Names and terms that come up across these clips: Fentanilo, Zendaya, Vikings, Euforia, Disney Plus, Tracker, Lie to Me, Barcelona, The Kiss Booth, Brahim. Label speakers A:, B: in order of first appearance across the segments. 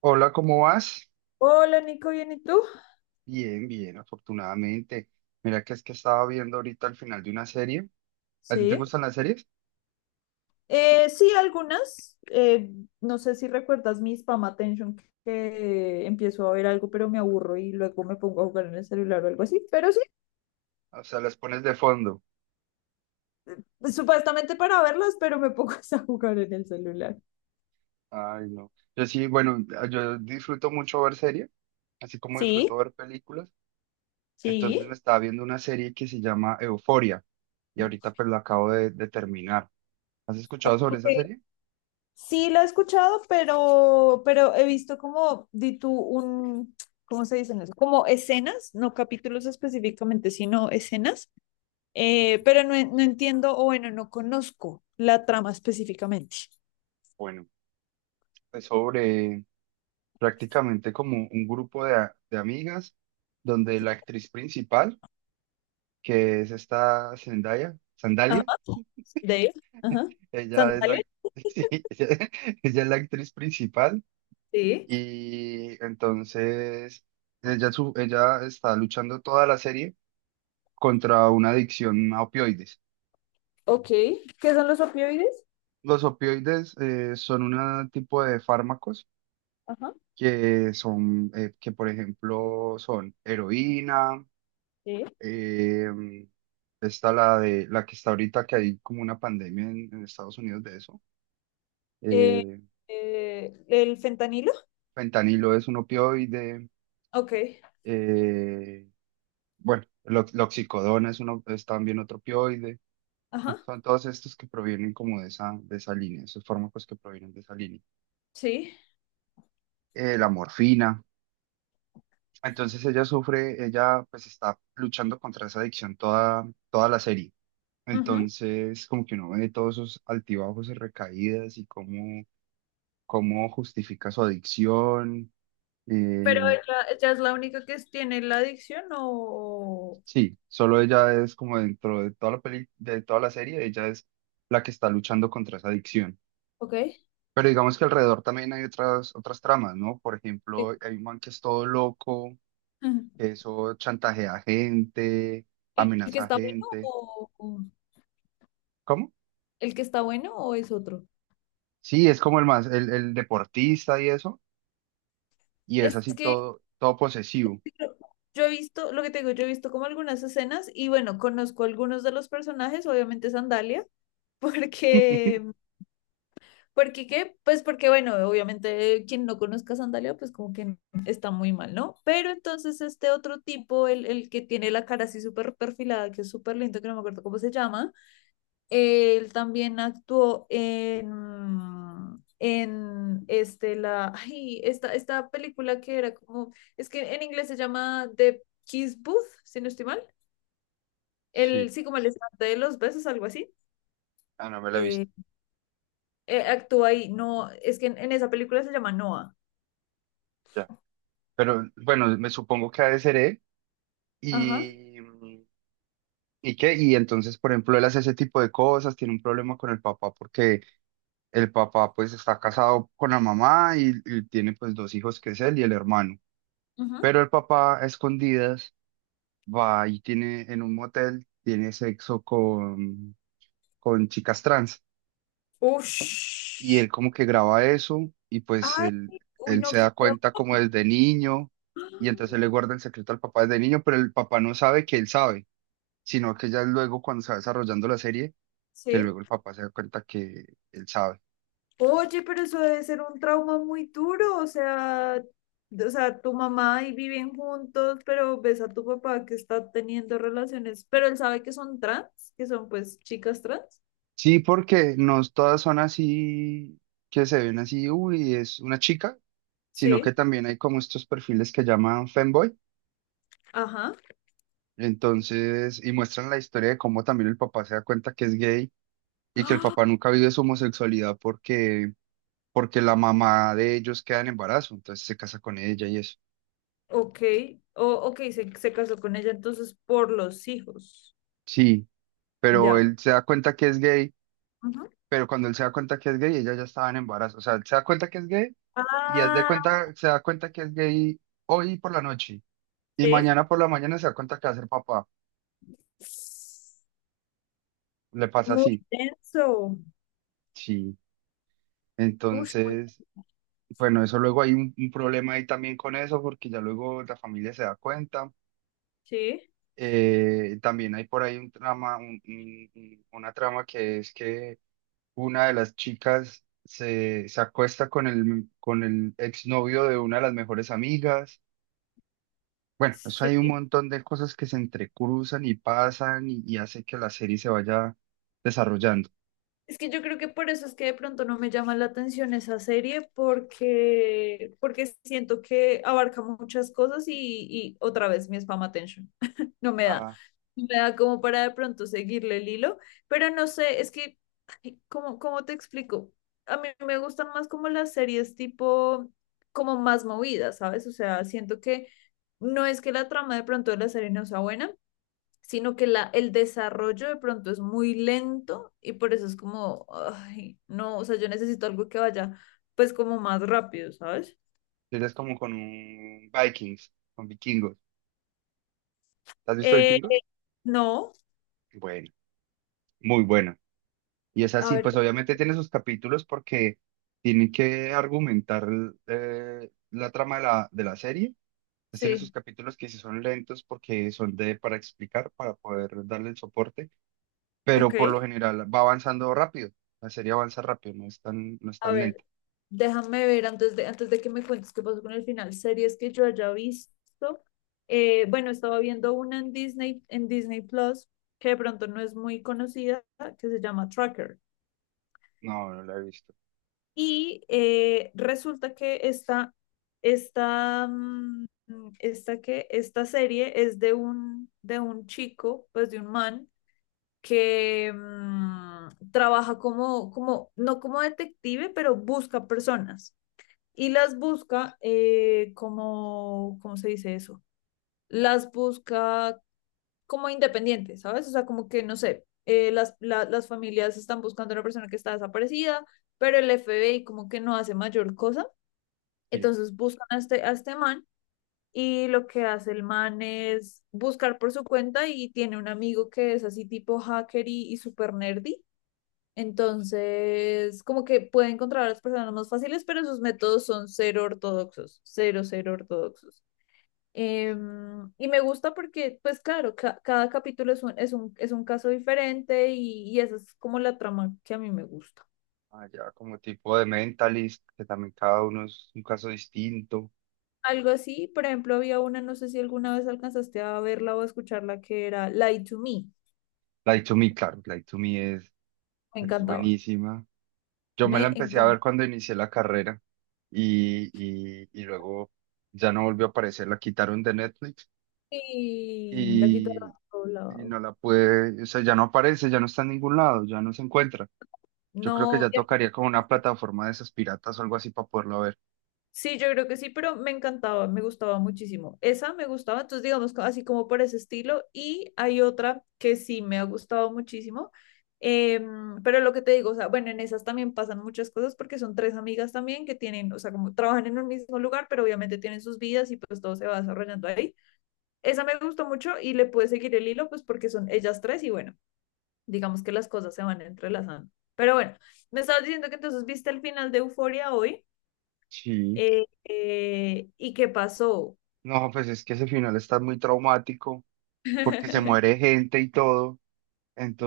A: Hola, ¿cómo vas?
B: Hola Nico, ¿bien y tú?
A: Bien, bien, afortunadamente. Mira que es que estaba viendo ahorita al final de una serie. ¿A ti te
B: Sí.
A: gustan las series?
B: Sí, algunas. No sé si recuerdas mi spam attention, que empiezo a ver algo, pero me aburro y luego me pongo a jugar en el celular o algo así. Pero sí,
A: O sea, las pones de fondo.
B: supuestamente para verlas, pero me pongo a jugar en el celular.
A: Ay, no. Yo sí, bueno, yo disfruto mucho ver series, así como
B: Sí.
A: disfruto ver películas. Entonces me
B: Sí.
A: estaba viendo una serie que se llama Euforia y ahorita pues la acabo de terminar. ¿Has escuchado sobre esa
B: Ok.
A: serie?
B: Sí, la he escuchado, pero he visto como, di tú, un, ¿cómo se dicen eso? Como escenas, no capítulos específicamente, sino escenas, pero no, no entiendo, o bueno, no conozco la trama específicamente.
A: Bueno, es sobre prácticamente como un grupo de amigas donde la actriz principal que es esta Zendaya,
B: Ajá.
A: Sandalia.
B: De ahí. Ajá.
A: Ella es
B: ¿Sandalia?
A: la, sí, ella es la actriz principal
B: Sí.
A: y entonces ella está luchando toda la serie contra una adicción a opioides.
B: Ok. ¿Qué son los opioides?
A: Los opioides son un tipo de fármacos
B: Ajá.
A: que son, que por ejemplo son heroína,
B: Sí.
A: em, está la de la que está ahorita que hay como una pandemia en Estados Unidos de eso.
B: Eh,
A: eh,
B: ¿El fentanilo?
A: Fentanilo es un opioide.
B: Ok.
A: eh, bueno, lo- loxicodona es, uno, es también otro opioide. Bueno,
B: Ajá.
A: son todos estos que provienen como de esa línea, esos fármacos que provienen de esa línea.
B: Sí.
A: La morfina. Entonces ella sufre, ella pues está luchando contra esa adicción toda, toda la serie.
B: Ajá.
A: Entonces como que uno ve todos esos altibajos y recaídas y cómo, cómo justifica su adicción.
B: ¿Pero
A: eh,
B: ella es la única que tiene la adicción o...?
A: Sí, solo ella es como dentro de toda la peli, de toda la serie, ella es la que está luchando contra esa adicción.
B: Ok.
A: Pero digamos que alrededor también hay otras, otras tramas, ¿no? Por ejemplo, hay un man que es todo loco, que eso chantajea a gente,
B: El que
A: amenaza a
B: está bueno
A: gente.
B: o o-
A: ¿Cómo?
B: el que está bueno o es otro?
A: Sí, es como el más, el deportista y eso, y es
B: Es
A: así
B: que
A: todo, todo posesivo.
B: Yo yo he visto, lo que te digo, yo he visto como algunas escenas y bueno, conozco algunos de los personajes, obviamente Sandalia, porque, porque qué, pues porque bueno, obviamente quien no conozca a Sandalia, pues como que está muy mal, ¿no? Pero entonces este otro tipo, el que tiene la cara así súper perfilada, que es súper lindo, que no me acuerdo cómo se llama, él también actuó en este, la, ay, esta película que era como, es que en inglés se llama The Kiss Booth, si no estoy mal.
A: Sí,
B: El, sí, como el estante de los besos, algo así.
A: ah, no me la he visto,
B: Eh, actúa ahí, no, es que en esa película se llama Noah.
A: ya. Pero bueno, me supongo que ha de ser él.
B: Ajá.
A: Y, ¿y qué? Y entonces, por ejemplo, él hace ese tipo de cosas, tiene un problema con el papá porque el papá pues está casado con la mamá y tiene pues dos hijos que es él y el hermano.
B: Ujú.
A: Pero el papá a escondidas va y tiene en un motel, tiene sexo con chicas trans y
B: Ush.
A: él como que graba eso y pues
B: Ay,
A: él,
B: uy,
A: él
B: no,
A: se
B: qué
A: da
B: trauma.
A: cuenta como desde niño y entonces él le guarda el secreto al papá desde niño, pero el papá no sabe que él sabe, sino que ya luego cuando se va desarrollando la serie que
B: Sí.
A: luego el papá se da cuenta que él sabe.
B: Oye, pero eso debe ser un trauma muy duro, o sea, tu mamá y viven juntos, pero ves a tu papá que está teniendo relaciones, pero él sabe que son trans, que son pues chicas trans.
A: Sí, porque no todas son así, que se ven así, uy, es una chica, sino que
B: Sí,
A: también hay como estos perfiles que llaman femboy,
B: ajá.
A: entonces, y muestran la historia de cómo también el papá se da cuenta que es gay y que el
B: Ah,
A: papá nunca vive su homosexualidad porque, porque la mamá de ellos queda en embarazo, entonces se casa con ella y eso.
B: ok, o, ok, se casó con ella entonces por los hijos.
A: Sí, pero
B: Ya.
A: él se da cuenta que es gay,
B: Ujú.
A: pero cuando él se da cuenta que es gay, ella ya estaba en embarazo, o sea, él se da cuenta que es gay y haz de
B: Ah,
A: cuenta, se da cuenta que es gay hoy por la noche y
B: sí.
A: mañana por la mañana se da cuenta que va a ser papá. Le pasa
B: Muy
A: así,
B: denso.
A: sí.
B: Ush, muy-
A: Entonces, bueno, eso luego hay un problema ahí también con eso porque ya luego la familia se da cuenta.
B: sí,
A: También hay por ahí un trama, una trama que es que una de las chicas se, se acuesta con el exnovio de una de las mejores amigas. Bueno, eso hay un
B: sí.
A: montón de cosas que se entrecruzan y pasan y hace que la serie se vaya desarrollando.
B: Es que yo creo que por eso es que de pronto no me llama la atención esa serie, porque, porque siento que abarca muchas cosas y otra vez mi spam attention. No me da.
A: Ah,
B: No me da como para de pronto seguirle el hilo, pero no sé, es que, ay, ¿cómo, cómo te explico? A mí me gustan más como las series tipo, como más movidas, ¿sabes? O sea, siento que no es que la trama de pronto de la serie no sea buena, sino que la, el desarrollo de pronto es muy lento y por eso es como, ay, no, o sea, yo necesito algo que vaya pues como más rápido, ¿sabes?
A: es como con un Vikings, con vikingos. ¿Has visto
B: Eh,
A: vikingos?
B: no,
A: Bueno, muy bueno. Y es
B: a
A: así,
B: ver,
A: pues obviamente tiene sus capítulos porque tiene que argumentar la trama de la serie. Pues tiene sus
B: sí,
A: capítulos que sí son lentos porque son de para explicar, para poder darle el soporte,
B: ok,
A: pero por lo general va avanzando rápido. La serie avanza rápido, no es tan, no es
B: a
A: tan lenta.
B: ver, déjame ver antes de que me cuentes qué pasó con el final, series que yo haya visto, bueno, estaba viendo una en Disney Plus, que de pronto no es muy conocida, que se llama Tracker.
A: No, no la he visto.
B: Y resulta que esta, esta, que, esta serie es de un chico, pues de un man, que trabaja como, como, no como detective, pero busca personas. Y las busca como, ¿cómo se dice eso? Las busca como independientes, ¿sabes? O sea, como que, no sé, las, la- las familias están buscando a una persona que está desaparecida, pero el FBI como que no hace mayor cosa.
A: Sí.
B: Entonces buscan a este man y lo que hace el man es buscar por su cuenta y tiene un amigo que es así tipo hacker y super nerdy. Entonces, como que puede encontrar a las personas más fáciles, pero sus métodos son cero ortodoxos, cero, cero ortodoxos. Em, y me gusta porque, pues claro, ca- cada capítulo es un, es un, es un caso diferente y esa es como la trama que a mí me gusta.
A: Allá como tipo de Mentalist, que también cada uno es un caso distinto.
B: Algo así, por ejemplo, había una, no sé si alguna vez alcanzaste a verla o a escucharla, que era Lie to Me.
A: Light to Me, claro, Light to Me
B: Me
A: es
B: encantaba.
A: buenísima. Yo me la
B: Me
A: empecé a
B: encantaba.
A: ver cuando inicié la carrera y, y luego ya no volvió a aparecer, la quitaron de Netflix
B: Y la guitarra
A: y, y
B: doblada.
A: no la pude, o sea, ya no aparece, ya no está en ningún lado, ya no se encuentra. Yo creo que
B: No,
A: ya tocaría como una plataforma de esas piratas o algo así para poderla ver.
B: sí, yo creo que sí, pero me encantaba, me gustaba muchísimo. Esa me gustaba, entonces digamos co- así como por ese estilo. Y hay otra que sí me ha gustado muchísimo. Pero lo que te digo, o sea, bueno, en esas también pasan muchas cosas porque son tres amigas también que tienen, o sea, como trabajan en un mismo lugar, pero obviamente tienen sus vidas y pues todo se va desarrollando ahí. Esa me gustó mucho y le pude seguir el hilo, pues porque son ellas tres y bueno, digamos que las cosas se van entrelazando. Pero bueno, me estabas diciendo que entonces viste el final de Euforia hoy,
A: Sí.
B: y qué pasó.
A: No, pues es que ese final está muy traumático porque se muere gente y todo.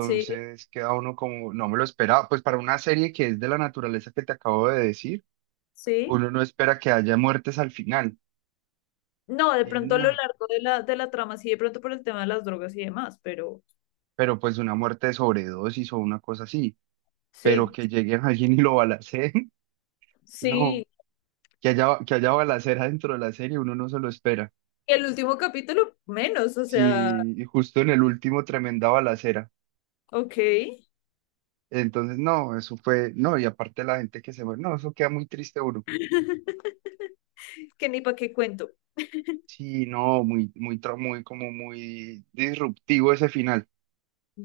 B: Sí,
A: queda uno como, no me lo esperaba. Pues para una serie que es de la naturaleza que te acabo de decir,
B: sí.
A: uno no espera que haya muertes al final.
B: No, de
A: Y
B: pronto a lo
A: no,
B: largo de la trama, sí, de pronto por el tema de las drogas y demás, pero
A: pero pues una muerte de sobredosis o una cosa así. Pero
B: sí,
A: que lleguen a alguien y lo balacen, no.
B: sí.
A: Que haya balacera dentro de la serie, uno no se lo espera.
B: Y el último capítulo, menos, o sea,
A: Sí, y justo en el último, tremenda balacera.
B: ok,
A: Entonces, no, eso fue, no, y aparte la gente que se muere, no, eso queda muy triste uno.
B: que ni para qué cuento.
A: Sí, no, muy, muy, tra- muy, como muy disruptivo ese final.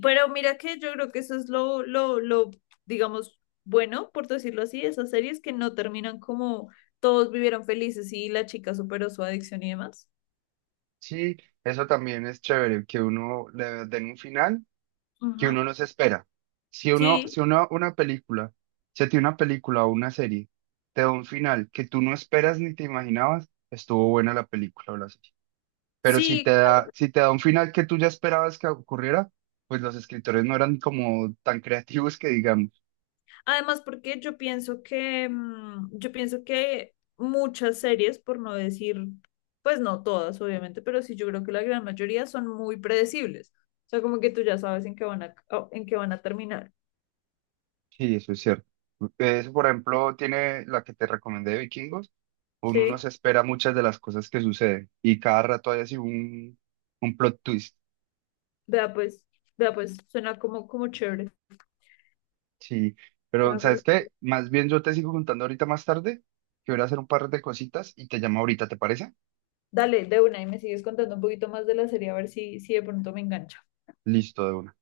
B: Pero mira que yo creo que eso es lo, digamos, bueno, por decirlo así, esas series que no terminan como todos vivieron felices y la chica superó su adicción y demás.
A: Sí, eso también es chévere, que uno le den un final que
B: Ujú.
A: uno no se espera. Si uno,
B: Sí,
A: si uno, una película, si a ti una película o una serie te da un final que tú no esperas ni te imaginabas, estuvo buena la película o la serie. Pero si te
B: sí.
A: da, si te da un final que tú ya esperabas que ocurriera, pues los escritores no eran como tan creativos que digamos.
B: Además, porque yo pienso que, yo pienso que muchas series, por no decir, pues no todas, obviamente, pero sí yo creo que la gran mayoría son muy predecibles. O sea, como que tú ya sabes en qué van a, en qué van a terminar.
A: Sí, eso es cierto. Eso, por ejemplo, tiene la que te recomendé de Vikingos, uno no
B: Sí,
A: se espera muchas de las cosas que suceden y cada rato hay así un plot twist.
B: vea pues, vea pues, suena como, como chévere.
A: Sí, pero
B: Suena como.
A: ¿sabes qué? Más bien yo te sigo contando ahorita más tarde, que voy a ir a hacer un par de cositas y te llamo ahorita, ¿te parece?
B: Dale, de una, y me sigues contando un poquito más de la serie, a ver si, si de pronto me engancho.
A: Listo, de una.